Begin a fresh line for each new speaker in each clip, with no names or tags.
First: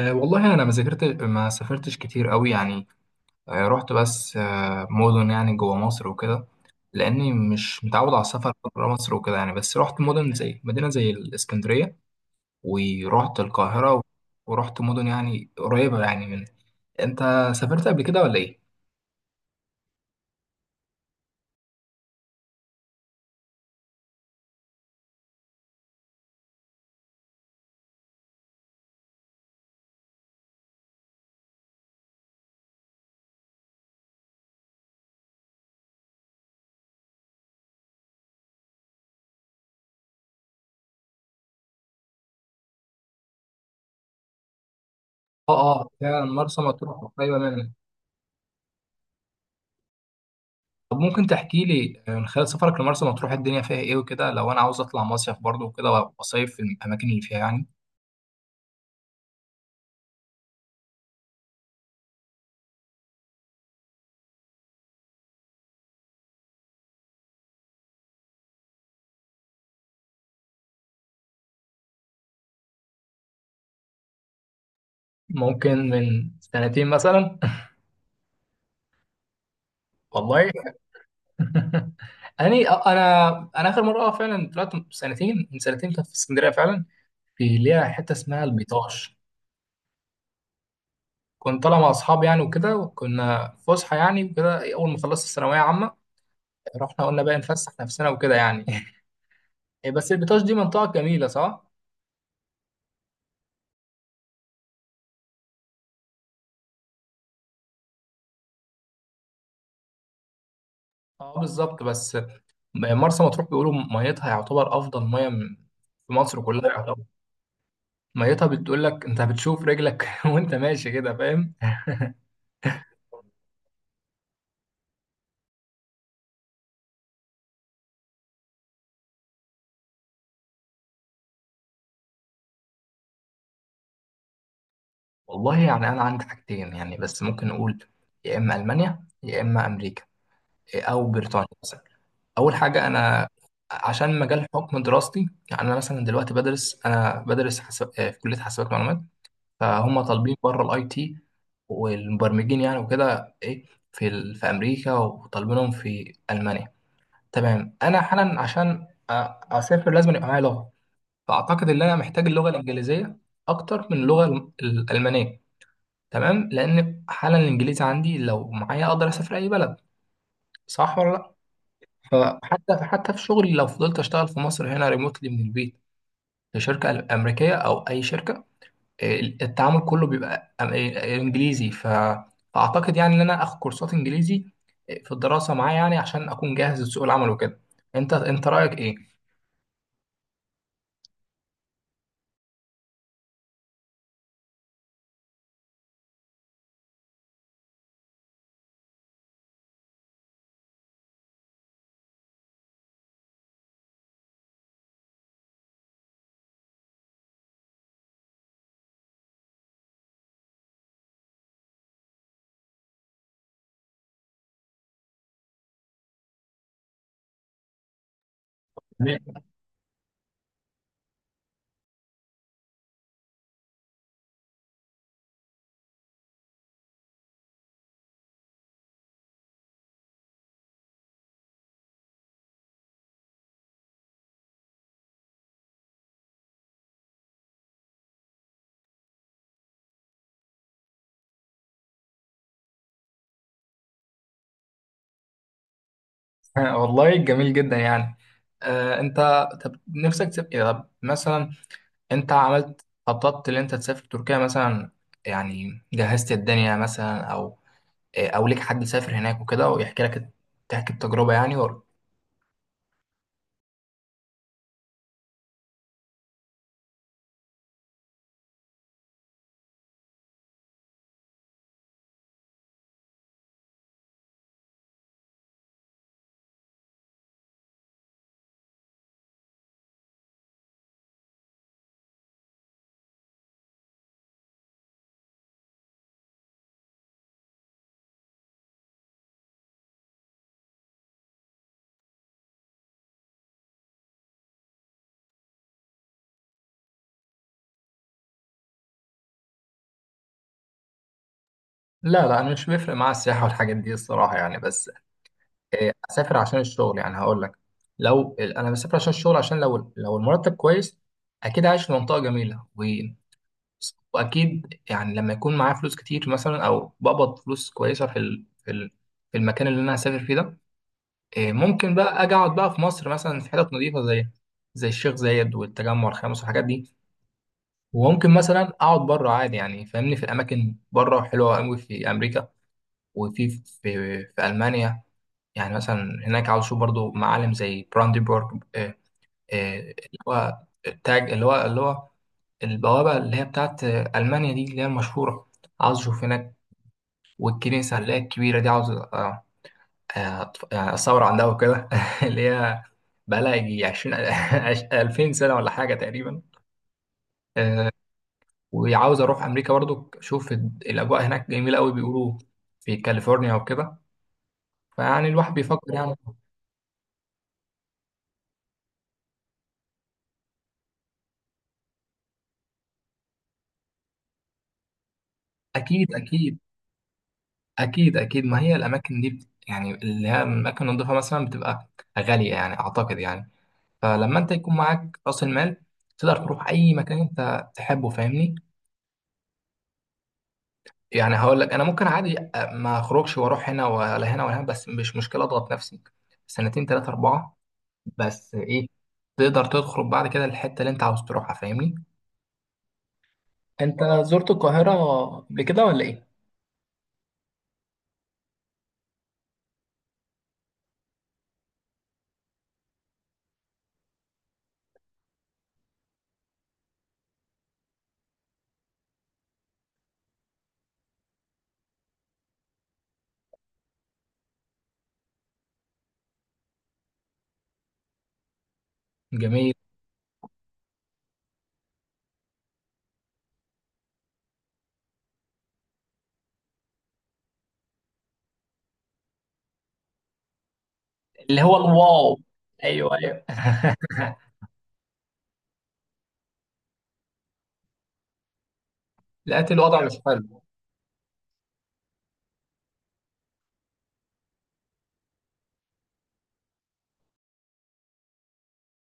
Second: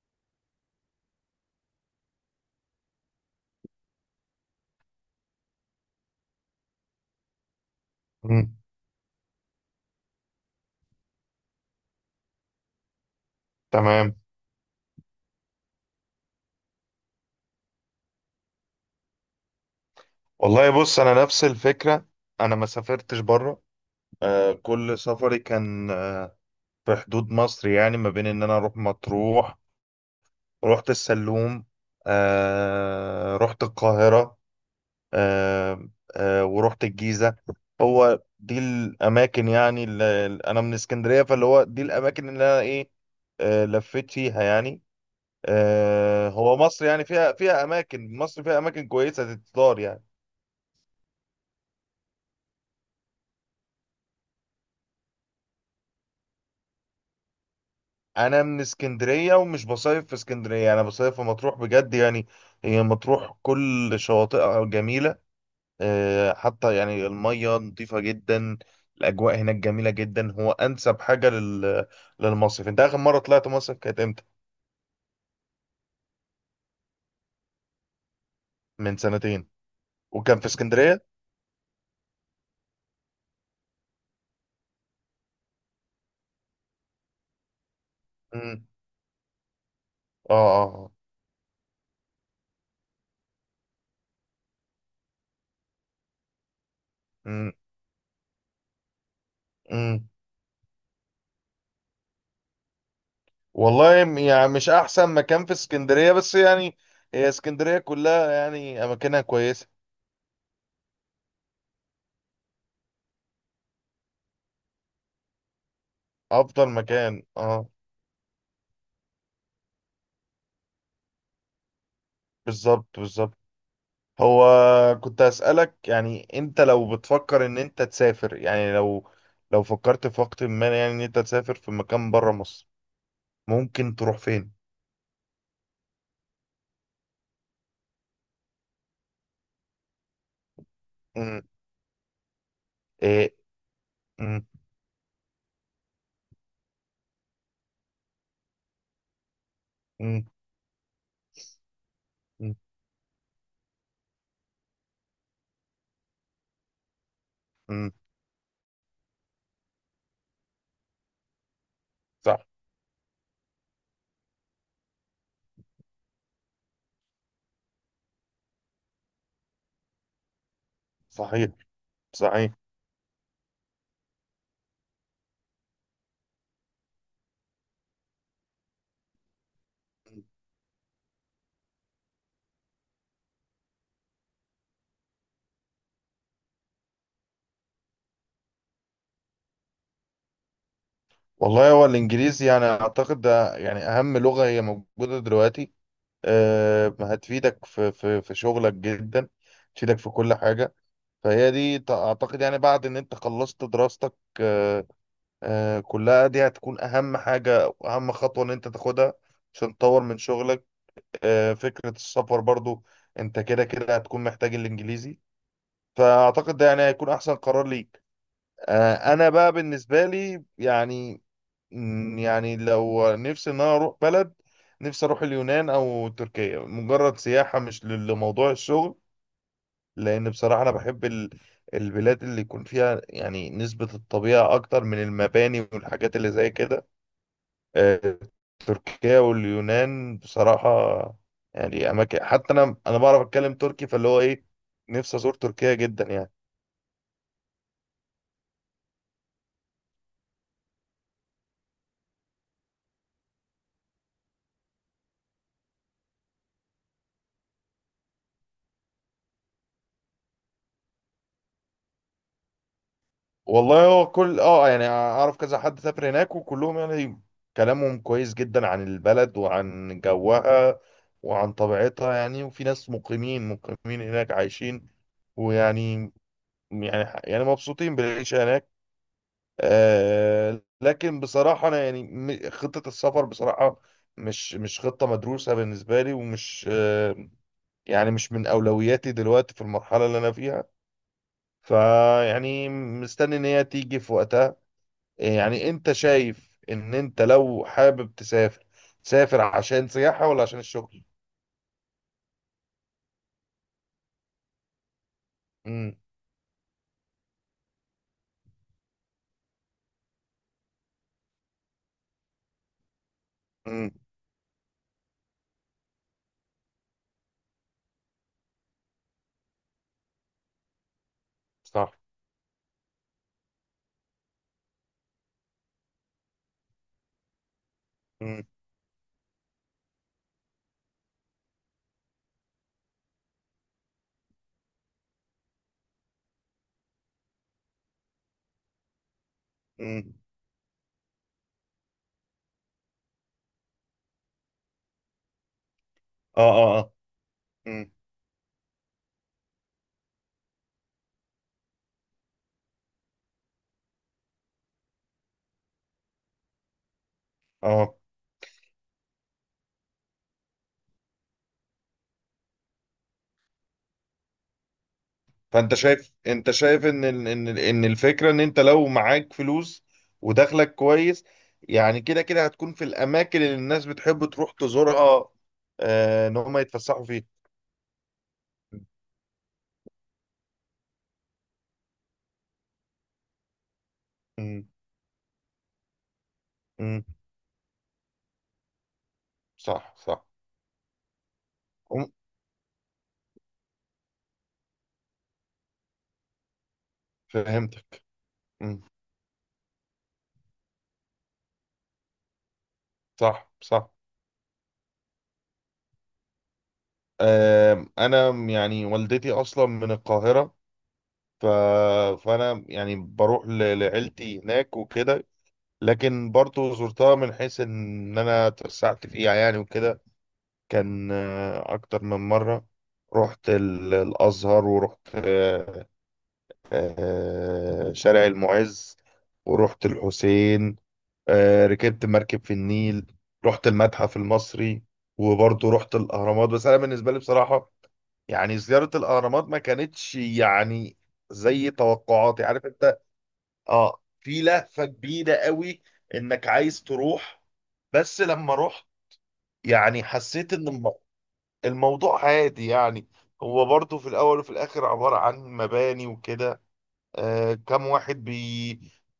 والله انا ما ذاكرت، ما سافرتش كتير قوي يعني. رحت بس مدن يعني جوه مصر وكده، لاني مش متعود على السفر
مم.
بره مصر وكده يعني. بس رحت مدن، زي مدينه زي الاسكندريه، ورحت القاهره،
تمام.
ورحت مدن يعني قريبه يعني من. انت سافرت قبل كده ولا ايه؟
والله بص، انا نفس الفكره. انا ما سافرتش بره. كل سفري كان في حدود مصر، يعني ما بين ان انا اروح مطروح، رحت السلوم، رحت القاهره، آه ورحت الجيزه. هو دي الاماكن، يعني اللي انا من اسكندريه، فاللي هو دي الاماكن اللي انا ايه، لفيت فيها يعني.
اه اه فعلا،
هو
مرسى
مصر
مطروح
يعني فيها
قريبه
فيها
منك.
اماكن، مصر فيها اماكن كويسه تتزار يعني.
طب ممكن تحكي لي، من خلال سفرك لمرسى مطروح، الدنيا فيها ايه وكده؟ لو انا عاوز اطلع مصيف برضه وكده واصيف في الاماكن اللي فيها يعني.
انا من اسكندريه ومش بصيف في اسكندريه، انا بصيف في مطروح بجد يعني. هي مطروح كل شواطئها جميله. حتى يعني الميه نظيفه جدا. الاجواء هناك جميله جدا. هو انسب حاجه لل... للمصيف. انت اخر مره طلعت مصيف كانت امتى؟
ممكن من سنتين مثلا.
من سنتين، وكان في
والله.
اسكندريه.
اني انا، انا اخر مره اه فعلا طلعت سنتين، من سنتين كنت في اسكندريه فعلا. في ليها حته اسمها
امم.
البيطاش.
اه اه.
كنت طالع مع اصحابي يعني وكده، وكنا في فسحه يعني وكده، اول ما خلصت الثانويه عامه رحنا قلنا بقى
امم.
نفسح نفسنا وكده يعني.
امم.
بس البيطاش دي منطقه جميله، صح؟
والله يعني مش احسن مكان في اسكندريه، بس يعني هي اسكندريه كلها يعني اماكنها كويسه.
اه بالظبط. بس مرسى مطروح بيقولوا ميتها يعتبر افضل ميه من- في مصر
افضل
كلها يعتبر.
مكان، اه.
ميتها بتقول لك، انت بتشوف رجلك وانت ماشي كده، فاهم؟
بالظبط، بالظبط. هو كنت أسألك، يعني انت لو بتفكر ان انت تسافر، يعني لو لو فكرت في وقت ما يعني ان انت تسافر في مكان بره مصر، ممكن تروح فين؟
والله يعني أنا عندي حاجتين يعني، بس ممكن نقول يا إما ألمانيا يا إما أمريكا أو بريطانيا
امم.
مثلا. أول حاجة أنا
ايه.
عشان مجال
امم.
حكم دراستي، يعني أنا مثلا دلوقتي بدرس، أنا بدرس حساب في كلية حاسبات معلومات، فهم
امم.
طالبين بره الأي تي والمبرمجين يعني وكده إيه، في ال... في أمريكا وطالبينهم في ألمانيا. تمام،
امم.
أنا حالا عشان أسافر لازم يبقى معايا لغة، فأعتقد إن أنا محتاج
صح.
اللغة الإنجليزية أكتر من اللغة الألمانية. تمام، لان حالا الانجليزي عندي لو معايا اقدر اسافر اي بلد، صح ولا
صحيح.
لا؟
صحيح.
فحتى في شغلي لو فضلت اشتغل في مصر هنا ريموتلي من البيت في شركه امريكيه او اي شركه، التعامل كله بيبقى انجليزي. فاعتقد يعني ان انا اخد كورسات انجليزي في الدراسه معايا يعني، عشان اكون جاهز لسوق العمل وكده. انت رايك ايه؟
والله هو الانجليزي يعني اعتقد ده يعني اهم لغة هي موجودة دلوقتي. أه، هتفيدك في في شغلك جدا، تفيدك في كل حاجة. فهي دي اعتقد يعني بعد ان انت خلصت دراستك، آه، كلها دي هتكون اهم حاجة واهم خطوة ان انت تاخدها عشان تطور من شغلك. فكرة السفر برضو، انت كده كده هتكون محتاج الانجليزي. فاعتقد ده يعني هيكون احسن قرار ليك. انا
جميل.
بقى بالنسبة لي يعني يعني لو نفسي ان انا اروح بلد، نفسي اروح اليونان او تركيا مجرد سياحة، مش لموضوع الشغل. لان بصراحة انا بحب البلاد اللي يكون فيها يعني نسبة الطبيعة اكتر من المباني والحاجات اللي زي كده. آه، تركيا واليونان بصراحة يعني أماكن. حتى أنا بعرف أتكلم تركي، فاللي هو إيه، نفسي أزور تركيا جدا يعني.
والله جميل جدا يعني. انت طب نفسك تبقى، طب مثلا، انت عملت، خططت ان انت تسافر تركيا مثلا؟ يعني جهزت الدنيا مثلا، او اه، او ليك حد سافر هناك وكده ويحكي لك، تحكي التجربه يعني ولا؟
والله هو كل أه يعني أعرف كذا حد سافر هناك، وكلهم يعني كلامهم كويس جدا عن البلد وعن جوها وعن طبيعتها يعني. وفي ناس مقيمين هناك عايشين ويعني يعني مبسوطين بالعيشة هناك. لكن بصراحة أنا يعني خطة السفر بصراحة مش خطة مدروسة بالنسبة لي، ومش يعني مش من أولوياتي دلوقتي في المرحلة اللي أنا فيها. فيعني مستني إن هي تيجي في وقتها. يعني أنت شايف إن أنت لو حابب تسافر، تسافر عشان سياحة ولا عشان الشغل؟
لا لا، انا مش بيفرق معايا السياحه والحاجات دي الصراحه يعني. بس اه،
امم.
اسافر عشان الشغل. يعني هقول لك، لو انا بسافر عشان الشغل، عشان لو المرتب كويس اكيد عايش في منطقه جميله، و
امم.
واكيد يعني لما يكون معايا فلوس كتير مثلا، او بقبض فلوس كويسه في في المكان اللي انا هسافر فيه ده، إيه،
صح.
ممكن بقى اجي اقعد بقى في مصر مثلا في حتت نظيفه زي زي الشيخ زايد والتجمع الخامس والحاجات دي. وممكن
امم.
مثلا اقعد بره عادي يعني، فاهمني، في الاماكن بره حلوه قوي في امريكا، وفي في, في المانيا. يعني مثلا هناك عاوز اشوف برضو معالم زي براندنبورغ،
امم.
اللي هو التاج اللي هو البوابه اللي هي بتاعت المانيا دي اللي هي المشهوره، عاوز اشوف
اه
هناك.
اه اه. امم.
والكنيسه اللي هي الكبيره دي، عاوز يعني الثورة عندها وكده اللي هي بقالها يجي 20 2000 سنة ولا حاجة تقريبا.
اه.
وعاوز أروح أمريكا برضو، أشوف الأجواء هناك جميلة أوي بيقولوا، في كاليفورنيا وكده. فيعني الواحد
فانت
بيفكر
شايف،
يعني.
انت شايف ان الفكره ان انت لو معاك فلوس ودخلك كويس، يعني كده كده هتكون في الاماكن اللي الناس بتحب تروح تزورها،
أكيد
ان هم
أكيد.
يتفسحوا فيها.
أكيد أكيد، ما هي الأماكن دي يعني اللي هي الأماكن النضيفة مثلا بتبقى غالية يعني، أعتقد يعني. فلما أنت
مم.
يكون معاك رأس المال تقدر تروح أي
مم.
مكان أنت تحبه، فاهمني.
صح صح.
يعني هقول لك، انا ممكن
مم.
عادي ما اخرجش واروح هنا ولا هنا ولا هنا، بس مش مشكله اضغط نفسي سنتين، ثلاثه، اربعه،
فهمتك.
بس
مم.
ايه، تقدر تخرج بعد كده الحته اللي انت عاوز تروحها، فاهمني.
صح صح.
انت زرت القاهره قبل كده ولا ايه؟
آم، انا يعني والدتي اصلا من القاهره، ف... فانا يعني بروح ل... لعيلتي هناك وكده. لكن برضو زرتها من حيث ان انا اتوسعت فيها يعني وكده، كان أكتر من مرة. رحت الأزهر، ورحت شارع المعز،
جميل.
ورحت الحسين. ركبت مركب في النيل، رحت المتحف المصري، وبرضه رحت الأهرامات. بس أنا بالنسبة لي بصراحة، يعني زيارة الأهرامات ما كانتش يعني
اللي
زي
هو الواو،
توقعاتي، عارف أنت.
ايوه ايوه.
آه، في لهفة كبيرة قوي إنك عايز تروح، بس لما رحت
لقيت
يعني
الوضع مش
حسيت
حلو.
إن الموضوع عادي يعني. هو برضه في الأول وفي الآخر عبارة عن مباني وكده. آه، كم واحد بي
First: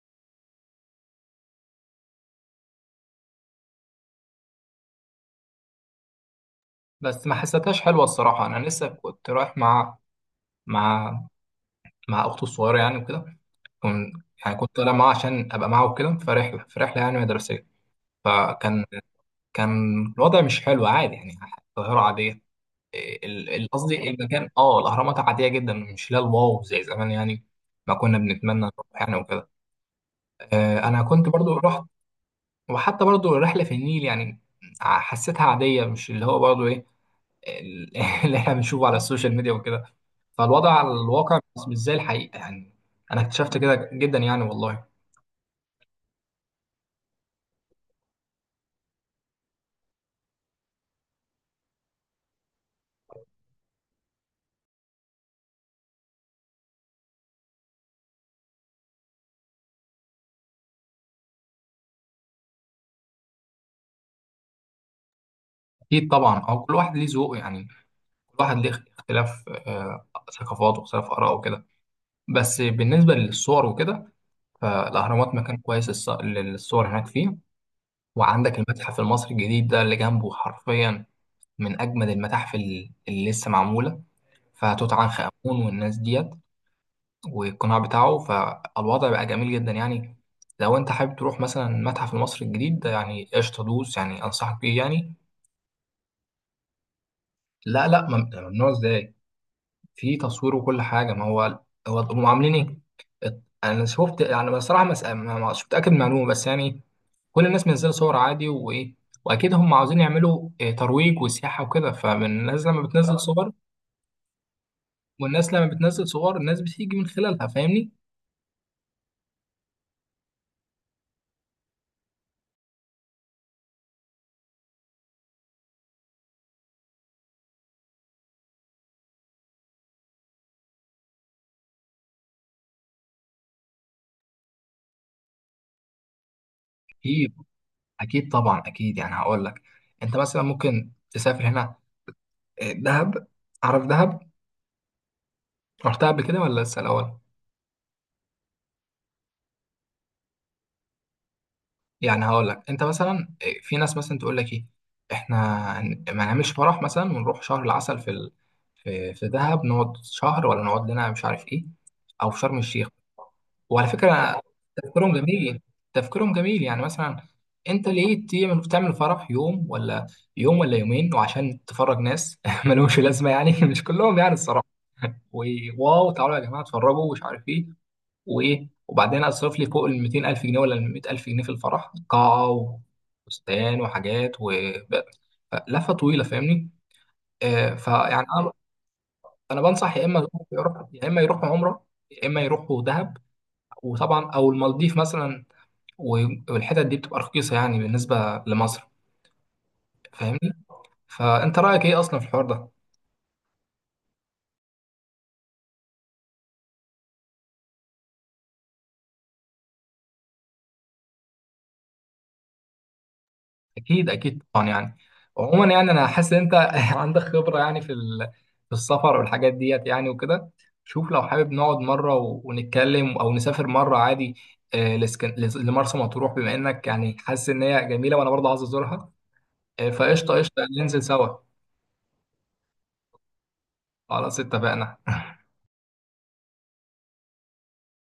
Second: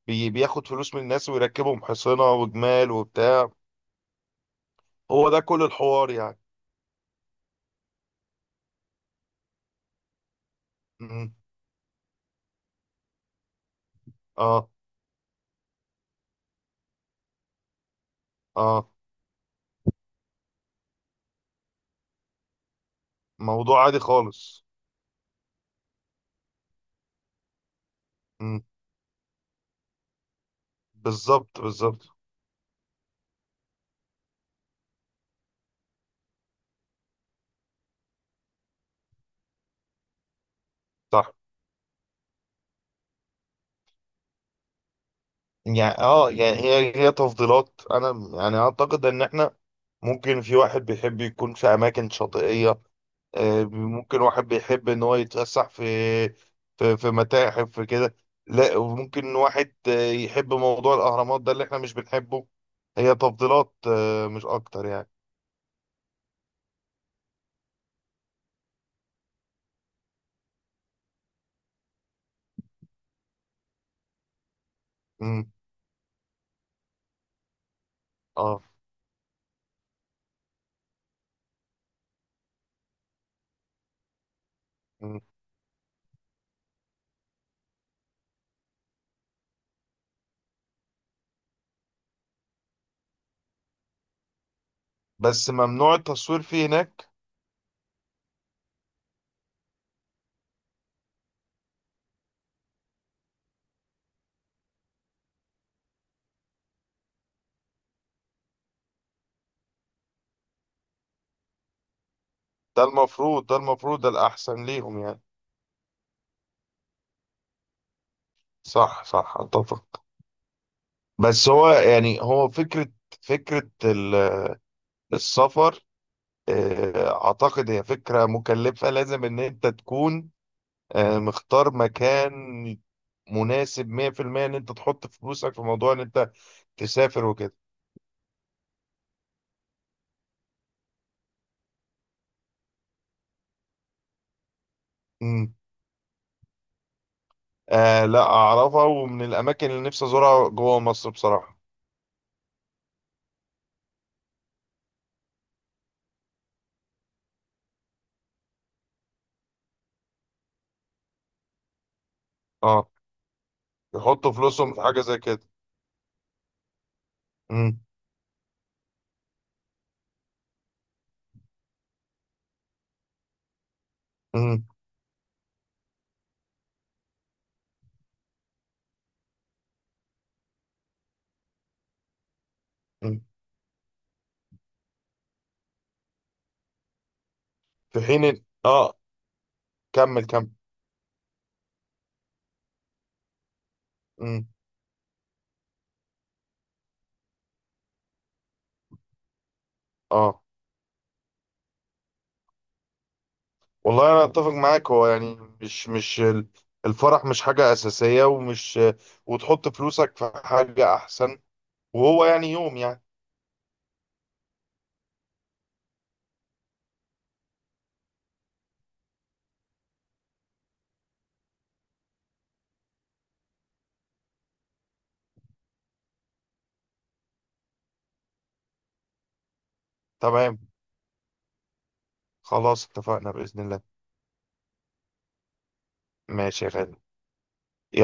بي بياخد فلوس من الناس ويركبهم حصنة وجمال وبتاع. هو ده كل الحوار يعني.
بس ما حسيتهاش حلوه الصراحه. انا لسه كنت رايح مع مع
مم.
مع اخته الصغيره يعني وكده. كنت، يعني
اه
كنت طالع معاها عشان ابقى معاها وكده في رحله، في رحله يعني مدرسيه. فكان
اه.
كان الوضع مش حلو عادي يعني. القاهرة عادية. إيه،
موضوع عادي
قصدي المكان
خالص.
اه الأهرامات عادية جدا، مش لا الواو زي زمان يعني. ما كنا بنتمنى
مم.
نروح يعني وكده. أنا كنت برضو
بالظبط
رحت.
بالظبط.
وحتى برضو الرحلة في النيل يعني حسيتها عادية، مش اللي هو برضو إيه، ال- اللي إحنا بنشوفه على السوشيال ميديا وكده. فالوضع على
صح.
الواقع مش مش زي الحقيقة يعني، أنا اكتشفت كده جدا يعني والله.
يعني اه يعني هي هي تفضيلات. انا يعني اعتقد ان احنا ممكن في واحد بيحب يكون في اماكن شاطئية، ممكن واحد بيحب ان هو يتفسح في في متاحف في كده، لا وممكن واحد يحب موضوع الاهرامات ده اللي احنا مش بنحبه. هي تفضيلات، مش اكتر يعني.
أكيد طبعا، أو كل واحد ليه ذوق يعني، كل واحد ليه اختلاف ثقافات واختلاف آراء وكده. بس بالنسبة للصور وكده، فالأهرامات
امم.
مكان كويس للصور، هناك فيه. وعندك
اه.
المتحف المصري الجديد ده اللي جنبه حرفيا من أجمد المتاحف اللي لسه معمولة، فتوت عنخ
مم.
آمون والناس ديت والقناع بتاعه، فالوضع بقى جميل جدا يعني. لو أنت حابب تروح مثلا المتحف المصري الجديد ده، يعني قشطة دوس، يعني أنصحك بيه يعني.
بس ممنوع التصوير فيه هناك.
لا لا، ممنوع إزاي؟ في تصوير وكل حاجة. ما هو هو هم عاملين إيه؟ انا شفت يعني بصراحه، مش متاكد من المعلومه بس يعني، كل الناس منزله صور عادي، وايه، واكيد هم عاوزين يعملوا ترويج وسياحه وكده، فالناس لما
ده
بتنزل اه
المفروض،
صور،
ده المفروض ده الاحسن ليهم يعني.
والناس لما بتنزل صور الناس بتيجي من خلالها، فاهمني.
صح صح، اتفق. بس هو يعني هو فكرة، فكرة السفر أعتقد هي فكرة مكلفة. لازم إن أنت تكون مختار مكان مناسب 100%، إن أنت تحط فلوسك في موضوع إن أنت تسافر
اكيد
وكده.
اكيد طبعا، اكيد. يعني هقول لك، انت مثلا ممكن تسافر هنا، دهب. عارف دهب؟
مم.
رحتها قبل كده ولا لسه الاول؟
آه، لا أعرفها، ومن الأماكن اللي نفسي أزورها جوه مصر بصراحة.
يعني هقول لك، انت مثلا في ناس مثلا تقول لك ايه، احنا ما نعملش فرح مثلا، ونروح شهر العسل في ال... في في دهب، نقعد شهر، ولا نقعد لنا مش عارف ايه، او في شرم الشيخ.
أه،
وعلى
يحطوا
فكرة
فلوسهم في حاجة
تفكيرهم
زي كده.
جميل. تفكيرهم جميل، يعني مثلا
مم.
انت ليه تعمل فرح يوم ولا يوم ولا يومين، وعشان تفرج ناس ملهمش لازمة يعني. مش كلهم يعني
مم.
الصراحة، وواو تعالوا يا جماعة اتفرجوا ومش عارف ايه، وايه، وبعدين اصرف لي فوق ال 200000 جنيه ولا ال 100000 جنيه في الفرح قاعة،
مم.
وفستان، وحاجات، و لفة طويلة، فاهمني. آه
في
فيعني
حين
انا،
أه،
انا بنصح يا
كمل
اما
كمل.
يروح، يا اما يروحوا عمرة، يا اما يروحوا دهب، وطبعا
مم.
او المالديف مثلا، والحتت دي بتبقى رخيصة يعني بالنسبة لمصر
أه
فاهمني. فأنت رأيك إيه أصلا في الحوار ده؟
والله انا اتفق معاك. هو يعني مش مش الفرح مش حاجة اساسية، ومش وتحط فلوسك في حاجة احسن. وهو يعني يوم يعني.
أكيد أكيد طبعا يعني. عموما يعني أنا حاسس إن أنت عندك خبرة يعني في في السفر والحاجات ديت يعني وكده. شوف لو حابب نقعد مرة ونتكلم، أو نسافر مرة عادي لمرسى مطروح، بما إنك يعني حاسس إن هي جميلة وأنا برضه عايز أزورها، فقشطة
تمام،
قشطة، ننزل سوا.
خلاص اتفقنا بإذن الله.
خلاص اتفقنا.
ماشي يا غالي. يلا.